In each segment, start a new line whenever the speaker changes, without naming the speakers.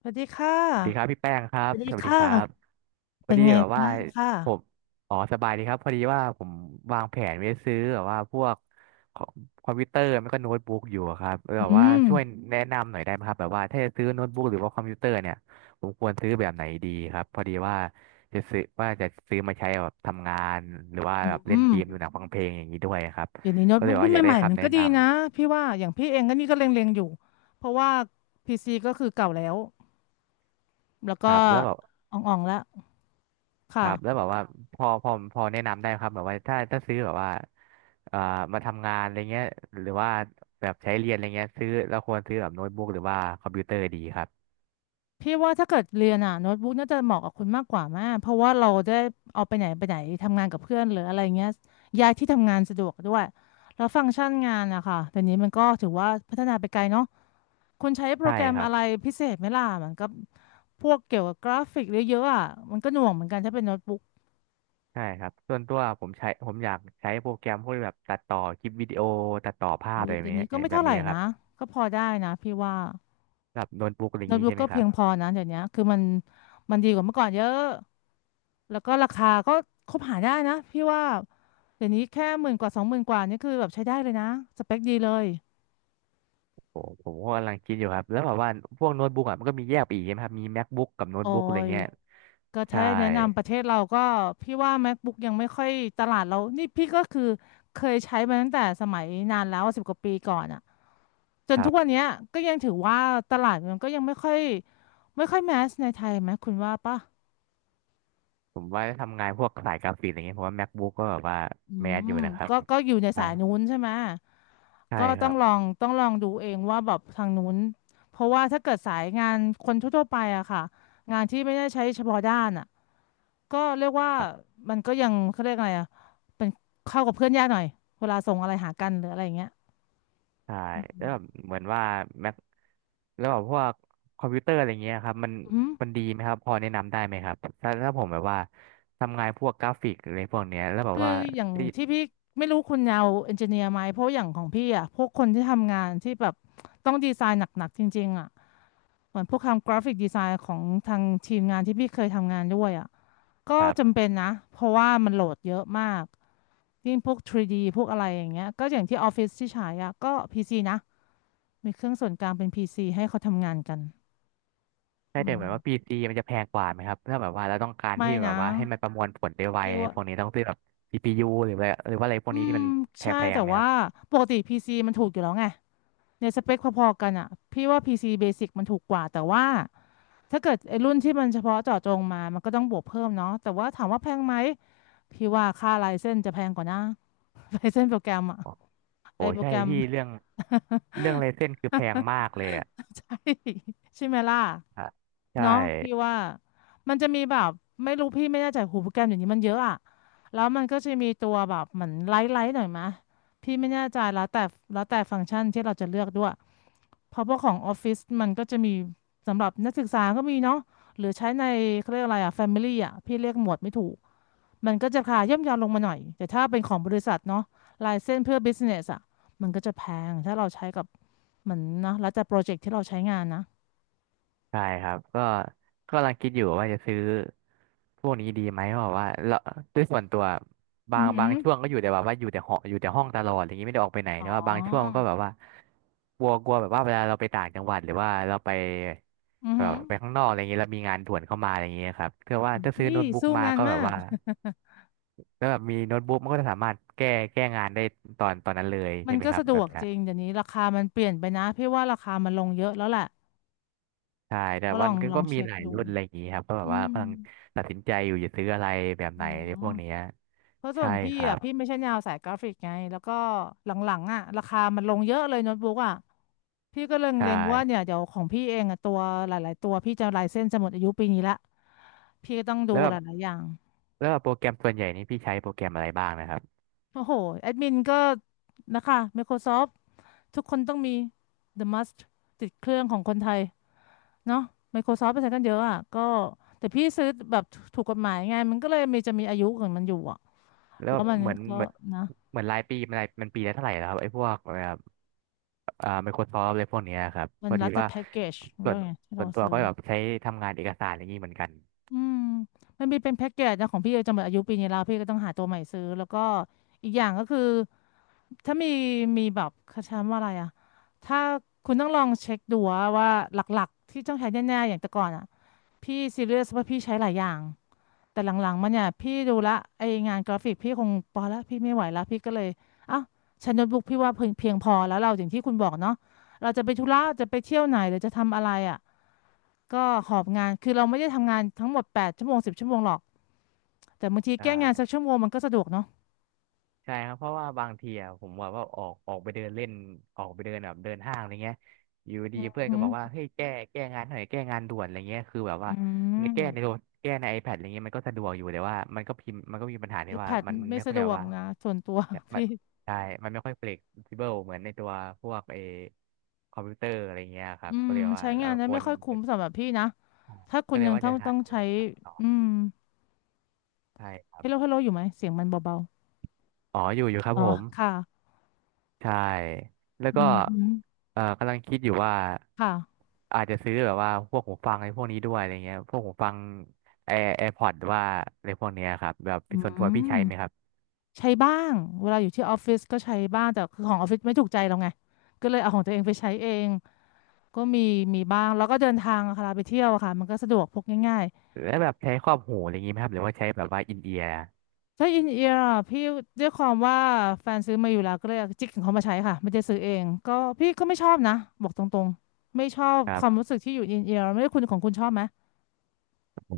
สวัสดีค่ะ
สวัสดีครับพี่แป้งครั
ส
บ
วัสดี
สวัสดี
ค่ะ
ครับพอ
เป็น
ดี
ไง
แบบว่า
บ้างค่ะ
ผมอ๋อสบายดีครับพอดีว่าผมวางแผนไว้ซื้อแบบว่าพวกคอมคอมพิวเตอร์ไม่ก็โน้ตบุ๊กอยู่อะครับแบบ
อื
ว่า
ม
ช่วยแนะนำหน่อยได้ไหมครับแบบว่าถ้าจะซื้อโน้ตบุ๊กหรือว่าคอมพิวเตอร์เนี่ยผมควรซื้อแบบไหนดีครับพอดีว่าจะซื้อว่าจะซื้อมาใช้แบบทำงานหรือว่า
อ
แบบเล่
ื
นเกมดู
ม
หนังฟังเพลงอย่างนี้ด้วยครับ
เดี๋ยวนี้โน้ต
ก็เลย
บุ๊กรุ่
ว่า
น
อยากได้
ใหม่ๆมั
คำ
น
แนะ
ก็
น
ดีนะพี่ว่าอย่างพี่เองก็นี่ก็เล็งๆอยู่เพราะว่า p ีซีก็คือเก่าแล้วแล้ว
ำค
ก็
รับแล้วแบบ
อ่องๆแล้ว
ครับแล้ว
ค่ะ
แบบว่าพอแนะนำได้ไหมครับแบบว่าถ้าซื้อแบบว่าเอ่อมาทำงานอะไรเงี้ยหรือว่าแบบใช้เรียนอะไรเงี้ยซื้อเราควรซื้อแบบโน้ตบุ๊กหรือว่าคอมพิวเตอร์ดีครับ
พี่ว่าถ้าเกิดเรียนอ่ะโน้ตบุ๊กน่าจะเหมาะกับคุณมากกว่าแม่เพราะว่าเราได้เอาไปไหนไปไหนทำงานกับเพื่อนหรืออะไรเงี้ยย้ายที่ทำงานสะดวกด้วยแล้วฟังก์ชันงานอะค่ะแต่นี้มันก็ถือว่าพัฒนาไปไกลเนาะ คุณใช้โปร
ใช่
แกรม
ครับ
อะไรพิเศษไหมล่ะมันก็พวกเกี่ยวกับกราฟิกเยอะๆอ่ะมันก็หน่วงเหมือนกันถ้าเป็นโน้ตบุ๊ก
ใช่ครับส่วนตัวผมอยากใช้โปรแกรมพวกแบบตัดต่อคลิปวิดีโอตัดต่อภาพ
เอา
อะไรแบ
เดี๋
บ
ยว
นี้
นี้ก็ไม่
แบ
เท่า
บ
ไหร่
นี้ครับ
นะก็พอได้นะพี่ว่า
แบบโน้ตบุ๊กอะไรอย่า
โน้
ง
ต
นี้
บุ๊ก
ใช่ไหม
ก็
ค
เพี
รั
ยงพ
บ
อนะเดี๋ยวนี้คือมันดีกว่าเมื่อก่อนเยอะแล้วก็ราคาก็คบหาได้นะพี่ว่าเดี๋ยวนี้แค่หมื่นกว่าสองหมื่นกว่านี่คือแบบใช้ได้เลยนะสเปคดีเลย
ผมก็กำลังคิดอยู่ครับแล้วแบบว่าพวกโน้ตบุ๊กอ่ะมันก็มีแยกไปอีกใช่ไหมครับมี MacBook กับโน้ต
โอ้
บุ๊กอะไร
ย
เงี้ย
ก็ถ้า
ใช่
แนะนำประเทศเราก็พี่ว่า MacBook ยังไม่ค่อยตลาดเรานี่พี่ก็คือเคยใช้มาตั้งแต่สมัยนานแล้วสิบกว่าปีก่อนอ่ะ จนทุกวันเนี้ยก็ยังถือว่าตลาดมันก็ยังไม่ค่อยไม่ค่อยแมสในไทยไหมคุณว่าป่ะ
ผมว่าทำงานพวกสายกราฟิกอะไรเงี้ยผมว่า MacBook ก็แบบว่า
อื
แมสอยู่
ม
นะครับ
ก็อยู่ใน
ใช่
สายนู้นใช่ไหม
ใช่
ก็
ค
ต้อ
รั
ง
บ
ลองต้องลองดูเองว่าแบบทางนู้นเพราะว่าถ้าเกิดสายงานคนทั่วๆไปอะค่ะงานที่ไม่ได้ใช้เฉพาะด้านอะก็เรียกว่า
ครับ
มันก็ยังเขาเรียกอะไรอะเป็นเข้ากับเพื่อนยากหน่อยเวลาส่งอะไรหากันหรืออะไรอย่างเงี้ย
ใช่แล้วแบบเหมือนว่า Mac แล้วแบบพวกคอมพิวเตอร์อะไรเงี้ยครับมัน
อืม
มันดีไหมครับพอแนะนำได้ไหมครับถ้าผมแบบว่าทำงานพวกกราฟิกอะไรพวกเนี้ยแล้วแบบ
คื
ว่า
ออย่าง
ที่
ที่พี่ไม่รู้คุณยาวเอนจิเนียร์ไหมเพราะอย่างของพี่อ่ะพวกคนที่ทำงานที่แบบต้องดีไซน์หนักๆจริงๆอ่ะเหมือนพวกทำกราฟิกดีไซน์ของทางทีมงานที่พี่เคยทำงานด้วยอ่ะก็
ครั
จำ
บ
เป็นนะเพราะว่ามันโหลดเยอะมากยิ่งพวก 3D พวกอะไรอย่างเงี้ยก็อย่างที่ออฟฟิศที่ใช้อ่ะก็ PC นะมีเครื่องส่วนกลางเป็น PC ให้เขาทำงานกัน
ใด้
อื
แต่
ม
เหมือนว่าพีซีมันจะแพงกว่าไหมครับถ้าแบบว่าเราต้องการ
ไม่
ที่แบ
นะ
บว่าให้มันประมวลผลได้ไว
เรียก
อะไร
ว่า
พวกนี้ต้องซื้อแบบ CPU หรือว่าอะไรพวก
อื
นี้ที่
ม
มัน
ใช่
แพง
แต่
ๆไหมค
ว่า
รับ
ปกติพีซีมันถูกอยู่แล้วไง ในสเปคพอๆกันอ่ะพี่ว่า PC Basic มันถูกกว่าแต่ว่าถ้าเกิดไอ้รุ่นที่มันเฉพาะเจาะจงมามันก็ต้องบวกเพิ่มเนาะแต่ว่าถามว่าแพงไหมพี่ว่าค่าไลเซนส์จะแพงกว่านะ ไลเซนส์โปรแกรมอ่ะ
โอ้
ไอ้โปร
ใช่
แกรม
พี่เรื่องเรื่องไรเส้นคือแพงมากเลยอะ
ใช่ ใช่ไหมล่ะ
ฮะใช่
เนาะพี่ว่ามันจะมีแบบไม่รู้พี่ไม่แน่ใจหูโปรแกรมอย่างนี้มันเยอะอะแล้วมันก็จะมีตัวแบบเหมือนไลท์ไลท์หน่อยมะพี่ไม่แน่ใจแล้วแต่ฟังก์ชันที่เราจะเลือกด้วยเพราะว่าของออฟฟิศมันก็จะมีสำหรับนักศึกษาก็มีเนาะหรือใช้ในเขาเรียกอะไรอะแฟมิลี่อะพี่เรียกหมวดไม่ถูก มันก็จะราคาย่อมเยาวลงมาหน่อยแต่ถ้าเป็นของบริษัทเนาะลายเส้นเพื่อ business อ่ะมันก็จะแพงถ้าเราใช้กับเหมือนนะแล้วแต่โปรเจกต์ที่เราใช้งานนะ
ใช่ครับก็กำลังคิดอยู่ว่าจะซื้อพวกนี้ดีไหมเพราะว่าเราด้วยส่วนตัวบา
อื
ง
อหื
บาง
อ
ช่วงก็อยู่แต่แบบว่าอยู่แต่หออยู่แต่ห้องตลอดอะไรอย่างนี้ไม่ได้ออกไปไหน
อ๋อ
แต่ว่าบางช่วงก็แบบว่ากลัวกลัวแบบว่าเวลาเราไปต่างจังหวัดหรือว่าเราไป
อือ
แบ
หื
บ
อ
ไปข้างนอกอะไรอย่างนี้เรามีงานด่วนเข้ามาอะไรอย่างนี้ครับเพื่อว่าถ้าซื้อ
นี่
โน้ตบุ๊ก
สู้
มา
งาน
ก็แบ
มา
บ
ก
ว่า แล้วแบบมีโน้ตบุ๊กมันก็จะสามารถแก้งานได้ตอนนั้นเลย
มั
ใช่
น
ไหม
ก็
ครับ
สะด
แบ
ว
บ
ก
นี้
จริงเดี๋ยวนี้ราคามันเปลี่ยนไปนะพี่ว่าราคามันลงเยอะแล้วแหละ
ใช่แต่
ก็ล
มั
อ
น
งลอ
ก็
ง
มี
เช็ค
หลาย
ดู
รุ่นอะไรอย่างนี้ครับก็แบ
อื
บว่า
ม
กำลังตัดสินใจอยู่จะซื้ออะไรแบบ
อ๋อ
ไหนในพวกเนี้ย
เพราะส่ว
ใช่
นพี่
ครั
อ่ะ
บ
พี่ไม่ใช่แนวสายกราฟิกไงแล้วก็หลังๆอ่ะราคามันลงเยอะเลยโน้ตบุ๊กอ่ะพี่ก็เล
ใช่
็งๆว่าเนี่ยเดี๋ยวของพี่เองอ่ะตัวหลายๆตัวพี่จะลายเส้นจะหมดอายุปีนี้ละพี่ก็ต้องดู
แล้วแบ
ห
บ
ลายๆอย่าง
แล้วแบบโปรแกรมส่วนใหญ่นี่พี่ใช้โปรแกรมอะไรบ้างนะครับ
โอ้โหแอดมินก็นะคะ Microsoft ทุกคนต้องมี The Must ติดเครื่องของคนไทยเนาะ Microsoft ไปใช้กันเยอะอ่ะก็แต่พี่ซื้อแบบถูกกฎหมายไงมันก็เลยมีจะมีอายุของมันอยู่อ่ะ
แล้ว
แล้
แบ
ว
บ
มัน
เหมือน
ก็
เหมือน
นะ
เหมือนรายปีมันรายมันปีละเท่าไหร่แล้วครับไอ้พวกแบบMicrosoft อะไรพวกเนี้ยครับ
มั
พ
น
อ
รั
ดี
ดแต่
ว่า
แพ็กเกจ
ส่
เรื่
ว
อง
น
ไงที่
ส่
เรา
วนตัว
ซื้อ
ก็แบบใช้ทำงานเอกสารอย่างนี้เหมือนกัน
อืมมันมีเป็นแพ็กเกจนะของพี่จะหมดอายุปีนี้แล้วพี่ก็ต้องหาตัวใหม่ซื้อแล้วก็อีกอย่างก็คือถ้ามีแบบเขาใช้คำว่าอะไรอะถ้าคุณต้องลองเช็คดูว่าหลักๆที่ต้องใช้แน่ๆอย่างแต่ก่อนอะพี่ซีเรียสว่าพี่ใช้หลายอย่างแต่หลังๆมันเนี่ยพี่ดูละไองานกราฟิกพี่คงพอแล้วพี่ไม่ไหวแล้วพี่ก็เลยเอ้าใช้โน้ตบุ๊กพี่ว่าเพียงพอแล้วเราอย่างที่คุณบอกเนาะเราจะไปธุระจะไปเที่ยวไหนหรือจะทำอะไรอะก็หอบงานคือเราไม่ได้ทำงานทั้งหมดแปดชั่วโมงสิบชั่วโมงหรอก แต่บางที
ใช่
แก้งานสักชั่วโมงมันก็สะดวกเนาะ
ใช่ครับเพราะว่าบางทีอะผมแบบว่าออกไปเดินเล่นออกไปเดินแบบเดินห้างอะไรเงี้ยอยู่ดีเพื่อน
อื
ก็บอกว่า
ม
เฮ้ยแก้งานหน่อยแก้งานด่วนอะไรเงี้ยคือแบบ
อื
ว่าในแก้ในโท
ม
รแก้ใน iPad อะไรเงี้ยมันก็สะดวกอยู่แต่ว่ามันก็พิมพ์มันก็มีปัญหา
ไอ
ที่
แพ
ว่า
ด
มัน
ไม่
ไม่ค่
สะ
อ
ด
ยแบ
ว
บ
ก
ว่า
นะส่วนตัว
เน่ยมัน
พี่
ใช่มันไม่ค่อย flexible เหมือนในตัวพวกเอคอมพิวเตอร์อะไรเงี้ยครั
อื
บก็
ม
เลยว่า
ใช้งา
เรา
นแล้
ค
ว
ว
ไม่
ร
ค่อยคุ้มสำหรับพี่นะ ถ้าคุ
ก็
ณ
เล
ยั
ย
ง
ว่า
ต้อ
จะ
ง
หั
ต้อ
ด
ง
เลย
ใช้
ครับต่อ
อืม
ใช่ครับ
ฮัลโหลฮัลโหลอยู่ไหมเสียงมันเบา
อ๋ออยู่ครั
ๆ
บ
อ๋อ
ผม
ค่ะ
ใช่แล้ว
อื
ก็
มฮึ
กำลังคิดอยู่ว่า
ค่ะ
อาจจะซื้อแบบว่าพวกหูฟังไอ้พวกนี้ด้วยอะไรเงี้ยพวกหูฟังแอร์พอดหรือว่าอะไรพวกเนี้ยครับแบบ
อื
ส่วนตัวพี่ใช้
ม
ไหมครับ
ใช้บ้างเวลาอยู่ที่ออฟฟิศก็ใช้บ้างแต่คือของออฟฟิศไม่ถูกใจเราไง ก็เลยเอาของตัวเองไปใช้เอง ก็มีมีบ้างแล้วก็เดินทางอะค่ะเวลาไปเที่ยวอะค่ะมันก็สะดวกพกง่าย
แล้วแบบใช้ครอบหูอะไรอย่างงี้ไหมครับหรือว่าใช้แบบว่าอินเอียร์
ถ้าอินเอียร์อะพี่ด้วยความว่าแฟนซื้อมาอยู่แล้วก็เลยจิกของเขามาใช้ค่ะไม่ได้ซื้อเองก็พี่ก็ไม่ชอบนะบอกตรงๆไม่ชอบ
ครั
ความ
บ
รู้สึกที่อยู่อินเอียร์ไม่ได้คุณของคุณชอบไหม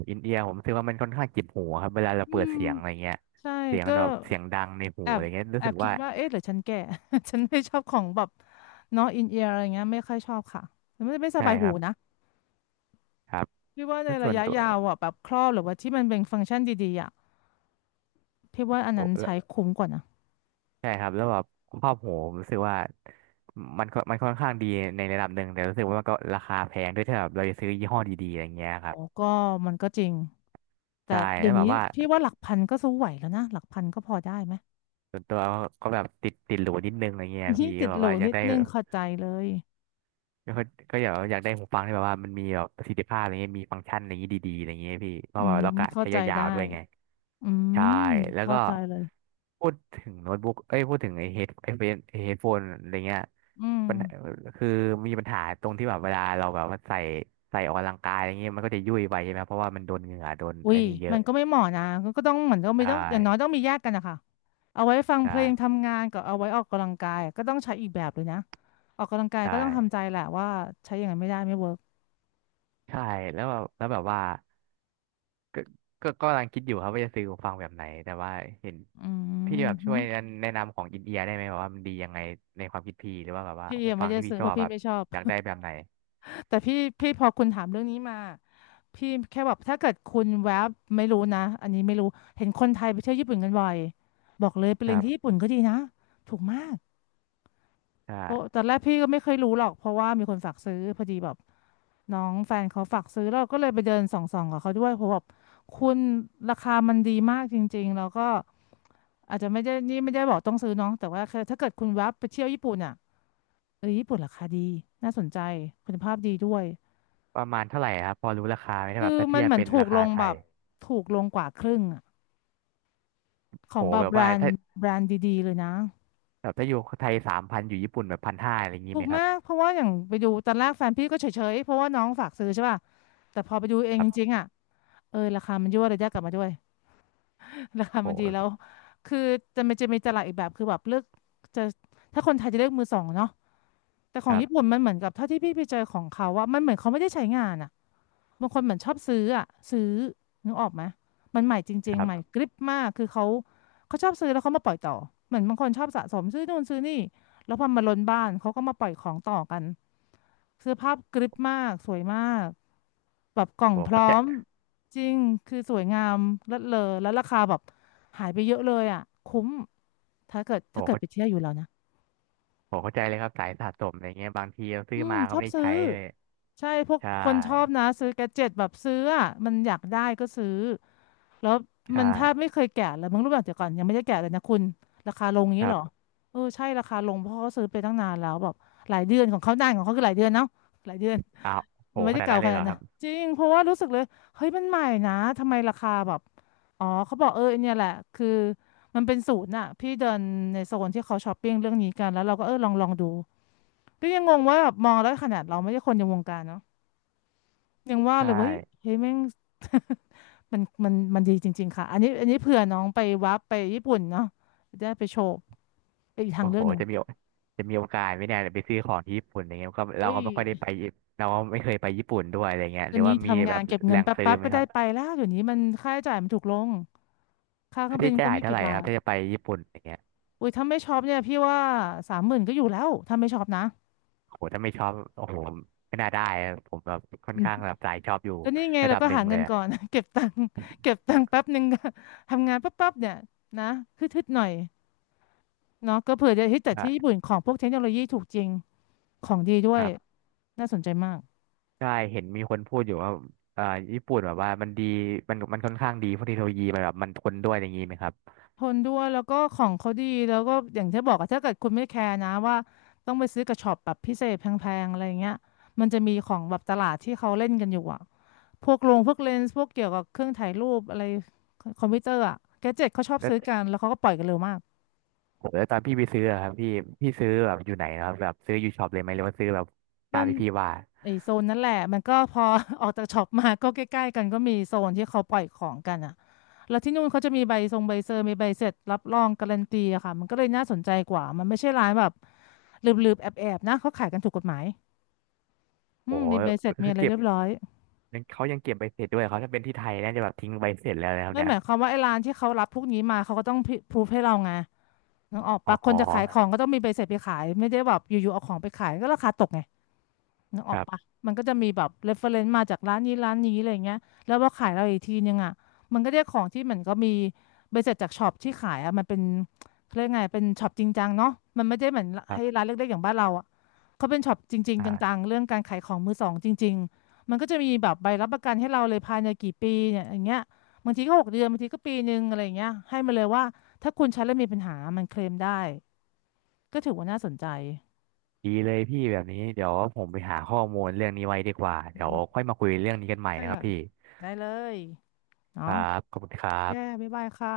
อินเอียร์ผมรู้สึกว่ามันค่อนข้างเจ็บหูครับ เวลาเรา
อื
เปิด
ม
เสียงอะไรเงี้ย
ใช่
เสียง
ก็
แบบเสียงดังในหู
แอ
อะ
บ
ไรเงี้ย
แอ
รู้สึ
บ
ก
คิด
ว่า
ว่าเอ๊ะหรือฉันแก่ ฉันไม่ชอบของแบบเนาะอินเอียร์อะไรเงี้ยไม่ค่อยชอบค่ะไม่ส
ใช่
บาย
ค
หู
รับ
นะ
ครับ
พี่ว่าใน
แล้วส่
ระ
วน
ยะ
ตัว
ยาวอ่ะแบบครอบหรือว่าที่มันเป็นฟังก์ชันดีๆอ่ะพี่ว่าอัน
โอ
นั้นใช้
้
คุ้มกว่านะ
ใช่ครับแล้วแบบครอบโหผมรู้สึกว่ามันก็มันค่อนข้างดีในระดับหนึ่งแต่รู้สึกว่ามันก็ราคาแพงด้วยถ้าแบบเราจะซื้อยี่ห้อดีๆอะไรเงี้ยค
โอ้
รับ
ก็มันก็จริงแต่
ใช่
เดี๋
แล้
ย
ว
ว
แบ
นี้
บว่า
พี่ว่าหลักพันก็สู้ไหวแล้วนะหลักพันก็พอได้ไหม
ส่วนตัวก็แบบติดหรูนิดนึงอะไรเงี้ย
นี่
พี่
ติ
ก็
ด
แบ
จิ
บ
โหล
ว่า
ง
อยา
นิ
ก
ด
ได้
นึงเข้าใจเลย
ก็ก็อยากได้หูฟังที่แบบว่ามันมีแบบประสิทธิภาพอะไรเงี้ยมีฟังก์ชันอะไรเงี้ยดีๆอะไรเงี้ยพี่เพ
อื
ราะว่า
ม
เรากะ
เข้า
ใช้
ใจ
ยา
ได้
วๆด้วยไง
อื
ใช่
ม
แล้ว
เข้า
ก็
ใจเลย
พูดถึงโน้ตบุ๊กเอ้ยพูดถึงไอเฮดโฟนอะไรเงี้ย
อืม
ปัญหาคือมีปัญหาตรงที่แบบเวลาเราแบบว่าใส่ออกกำลังกายอะไรเงี้ยมันก็จะยุ่ยไปใช่ไหมเพราะว่ามันโดนเหงื่อโดน
อุ้
ไอ้
ย
นี่เย
มั
อะ
นก็ไม่เหมาะนะก็ต้องเหมือนต้อง
ใช
มีต้องอย่างน้อย
่
ต้องมีแยกกันนะคะเอาไว้ฟัง
ใช่
เพลงทำงานกับเอาไว้ออกกำลังกายก็ต้องใช้อีกแบบเลยนะออกกำลังกาย
ใช่
ก็ต้องทำใจแหละว่าใช้อย่างนั้นไม่ได้ไม่เวิร์ก
ใช่แล้วแบบว่า ก็ก็กำลังคิดอยู่ครับว่าจะซื้อหูฟังแบบไหน แต่ว่าเห็น
อื
พี่
ม
แบบช่
หึ
วยแนะนำของอินเอียร์ได้ไหมแบบว่ามันดียังไงในความคิดพี่ หรือว่าแบบว่า
พี่
หู
ยัง
ฟั
ไม่
ง
ได้
ที่พี่
ซื้อ
ช
เพ
อ
ราะ
บ
พี่
แบบ
ไม่ชอบ
อยากได้แบบไหน
แต่พี่พอคุณถามเรื่องนี้มา พี่แค่แบบถ้าเกิดคุณแวบไม่รู้นะอันนี้ไม่รู้เห็นคนไทยไปเที่ยวญี่ปุ่นกันบ่อยบอกเลยไป
ค
เรีย
รั
นที่
บ
ญี่ปุ่นก็ดีนะถูกมาก
ใช่
เพราะตอนแรกพี่ก็ไม่เคยรู้หรอกเพราะว่ามีคนฝากซื้อพอดีแบบน้องแฟนเขาฝากซื้อแล้วเราก็เลยไปเดินส่องๆกับเขาด้วยเพราะแบบคุณราคามันดีมากจริงๆแล้วก็อาจจะไม่ได้นี่ไม่ได้บอกต้องซื้อเน้องแต่ว่าแคืถ้าเกิดคุณแวบไปเที่ยวญี่ปุ่นอ่ะเออญี่ปุ่นราคาดีน่าสนใจคุณภาพดีด้วย
ประมาณเท่าไหร่ครับ พอรู้ราคาไหมถ้า
คื
แบบ
อ
ถ้า
มั
เที
น
ยบ
เหมือน
เป็น
ถู
รา
กล
คา
ง
ไท
แบ
ย
บถูกลงกว่าครึ่งอะ ขอ
โห
งแบ
แบ
บ
บ
แบร
ว่า
น
ถ้า
ด์แบรนด์ดีๆเลยนะ
แบบถ้าอยู่ไทยสามพันอยู่ญี่ปุ่นแบบพันห้าอะไรอย่างนี้
ถู
ไหม
ก
ครั
มา
บ
กเพราะว่าอย่างไปดูตอนแรกแฟนพี่ก็เฉยๆเพราะว่าน้องฝากซื้อใช่ป่ะแต่พอไปดูเอง
ครั
จ
บ
ริงๆอ่ะเออราคามันยั่วระยะกลับมาด้วย ราคามันดี
โห
แล้วคือจะมีตลาดอีกแบบคือแบบเลือกจะถ้าคนไทยจะเลือกมือสองเนาะแต่ข
ค
อง
รั
ญี่
บ
ปุ่นมันเหมือนกับเท่าที่พี่ไปเจอของเขาว่ามันเหมือนเขาไม่ได้ใช้งานอ่ะ บางคนเหมือนชอบซื้ออะซื้อนึกออกไหมมันใหม่จ
ค
ริงๆ
รั
ใหม่
บ
กริบมากคือเขาเขาชอบซื้อแล้วเขามาปล่อยต่อเหมือนบางคนชอบสะสมซื้อนู่นซื้อนี่แล้วพอมาล้นบ้านเขาก็มาปล่อยของต่อกันเสื้อผ้ากริบมากสวยมากแบบกล่อง
โห
พร้
เขา
อ
ใจ
มจริงคือสวยงามเลิศเลอแล้วราคาแบบหายไปเยอะเลยอ่ะคุ้ม
โห
ถ้าเกิด
เขา
ไปเที่ยวอยู่แล้วนะ
โหเข้าใจเลยครับสายสะสมอะไรเงี้ยบางทีเราซื้
อื
อ
ม
มาก็
ชอ
ไม่
บ
ได้
ซื้อ
ใช้เลย
ใช่พวก
ใช่
คนชอบนะซื้อแกดเจ็ตแบบซื้ออ่ะมันอยากได้ก็ซื้อแล้ว
ใช่
มันถ้าไม่เคยแกะเลยมึงรู้แบบเดี๋ยวก่อนยังไม่ได้แกะเลยนะคุณราคาลงอย่าง
ค
นี้
รั
เหรอ
บ
เออใช่ราคาลงเพราะเขาซื้อไปตั้งนานแล้วแบบหลายเดือนของเขานานของเขาคือหลายเดือนเนาะหลายเดือน
อ้าวโห
ไม่
ข
ได้
นาด
เก่า
นั้นเล
ข่
ยเหร
นาด
อ
เห
ค
นะ
รับ
จริงเพราะว่ารู้สึกเลยเฮ้ยมันใหม่นะทำไมราคาแบบอ๋อเขาบอกเออเนี่ยแหละคือมันเป็นศูนย์น่ะพี่เดินในโซนที่เขาช้อปปิ้งเรื่องนี้กันแล้วเราก็เออลองลองดู ก็ยังงงว่าแบบมองแล้วขนาดเราไม่ใช่คนในวงการเนาะยังว่า
ใช่
เลยเฮ้ยแม่ง มันดีจริงๆค่ะอันนี้เผื่อน้องไปวับไปญี่ปุ่นเนาะจะได้ไปโชว์ไปนอีกทา
โอ้
งเลื
โห
อกหนึ่ง
จะมีโอกาสไหมเนี่ยไปซื้อของที่ญี่ปุ่นอย่างเงี้ยก็เรา
เฮ้
ก็
ย
ไม่ค่อยได้ไปญี่เราก็ไม่เคยไปญี่ปุ่นด้วยอะไรเงี้ย
ต
ห
อ
รื
น
อ
นี้
ว่ามี
ทำ
แบ
งาน
บ
เก็บ
แห
เงิ
ล่
น
ง
แป
ซื้อ
๊บ
ไห
ๆ
ม
ก็
ค
ได้
รับ
ไปแล้วเดี๋ยวนี้มันค่าใช้จ่ายมันถูกลงค่าเครื่อ
ค่า
งบิ
ใช้
นก็
จ่าย
ไม่
เท่า
กี่
ไหร่ค
บา
รับ
ท
ถ้าจะไปญี่ปุ่นอย่างเงี้ย
อุ้ยถ้าไม่ช็อปเนี่ยพี่ว่า30,000ก็อยู่แล้วถ้าไม่ช็อปนะ
โอ้โหถ้าไม่ชอบโอ้โหไม่น่าได้อะผมแบบค่อ
อื
น
ม
ข้างแบบสายชอบอยู่
ก็นี่ไง
ระ
เรา
ดับ
ก็
หนึ่
หา
งเล
เงิ
ย
น
อะ
ก่อน เก็บตังค์เก็บตังค์แป๊บหนึ่ง ก็ทำงานแป๊บๆเนี่ยนะฮึดๆหน่อย เนาะก็เผื่อจะเฮ้ยแต่ที่ญี่
อ่ะ
ปุ่นของพวกเทคโนโลยีถูกจริงของดีด้ว
ค
ย
รับ
น่าสนใจมาก
ใช่เห็นมีคนพูดอยู่ว่าเอ่อญี่ปุ่นแบบว่ามันดีมันค่อนข้างดีเพราะเทคโนโลยีมันแบบมันทนด้วยอย่างงี้ไหมครับ
ทนด้วยแล้วก็ของเขาดีแล้วก็อย่างที่บอกอะถ้าเกิดคุณไม่แคร์นะว่าต้องไปซื้อกระช็อปแบบพิเศษแพงๆอะไรอย่างเงี้ยมันจะมีของแบบตลาดที่เขาเล่นกันอยู่อะพวกโรงพวกเลนส์พวกเกี่ยวกับเครื่องถ่ายรูปอะไรคอมพิวเตอร์อะแกดเจ็ตเขาชอบซื้อกันแล้วเขาก็ปล่อยกันเร็วมาก
ผมแล้วตอนพี่ไปซื้ออะครับพี่ซื้อแบบอยู่ไหนนะครับแบบซื้ออยู่ช็อปเลยไหมหรือว่าซื้อแบบตา
มั
ม
น
ที่พี่ว่า
ไอโซนนั่นแหละมันก็พอ ออกจากช็อปมาก็ใกล้ๆกันก็มีโซนที่เขาปล่อยของกันอ่ะแล้วที่นู่นเขาจะมีใบทรงใบเซอร์มีใบเสร็จรับรองการันตีอะค่ะมันก็เลยน่าสนใจกว่ามันไม่ใช่ร้านแบบลืบๆแอบๆนะเขาขายกันถูกกฎหมายอื
โอ้
ม
โห
มีใบเสร็จมี
คือ
อะไร
เก็
เรี
บ
ยบร้อย
ยังเขายังเก็บใบเสร็จด้วยเขาถ้าเป็นที่ไทยน่าจะแบบทิ้งใบเสร็จแล้วนะครับ
ไม่
เนี่
ห
ย
มายความว่าไอ้ร้านที่เขารับพวกนี้มาเขาก็ต้องพิพรูฟให้เราไงนึกออกปะคน
อ๋อ
จะขายของก็ต้องมีใบเสร็จไปขายไม่ได้แบบอยู่ๆเอาของไปขายก็ราคาตกไง นึกอ
ค
อก
รั
ปะ
บ
มันก็จะมีแบบ reference มาจากร้านนี้อะไรเงี้ยแล้วพอขายเราอีกทีนึงอ่ะมันก็ได้ของที่เหมือนก็มีใบเสร็จจากช็อปที่ขายอ่ะมันเป็นเขาเรียกไงเป็นช็อปจริงจังเนาะมันไม่ได้เหมือน
ครั
ให้
บ
ร้านเล็กๆอย่างบ้านเราอ่ะเขาเป็นช็อปจริงๆจัง
อ่า
ๆเรื่องการขายของมือสองจริงๆมันก็จะมีแบบใบรับประกันให้เราเลยภายในกี่ปีเนี่ยอย่างเงี้ยบางทีก็6 เดือนบางทีก็ปีนึงอะไรอย่างเงี้ยให้มาเลยว่าถ้าคุณใช้แล้วมีปัญหามันเคลมได้ก็ถือว่าน่าสนใจ
ดีเลยพี่แบบนี้เดี๋ยวผมไปหาข้อมูลเรื่องนี้ไว้ดีกว่าเดี๋ยว
เนาะ
ค่อยมาคุยเรื่องนี้กันใหม่นะครับ
ค่ะ
พี่
ได้เลย
ค
เนาะ
รับขอบคุณครั
แย่
บ
บ๊ายบายค่ะ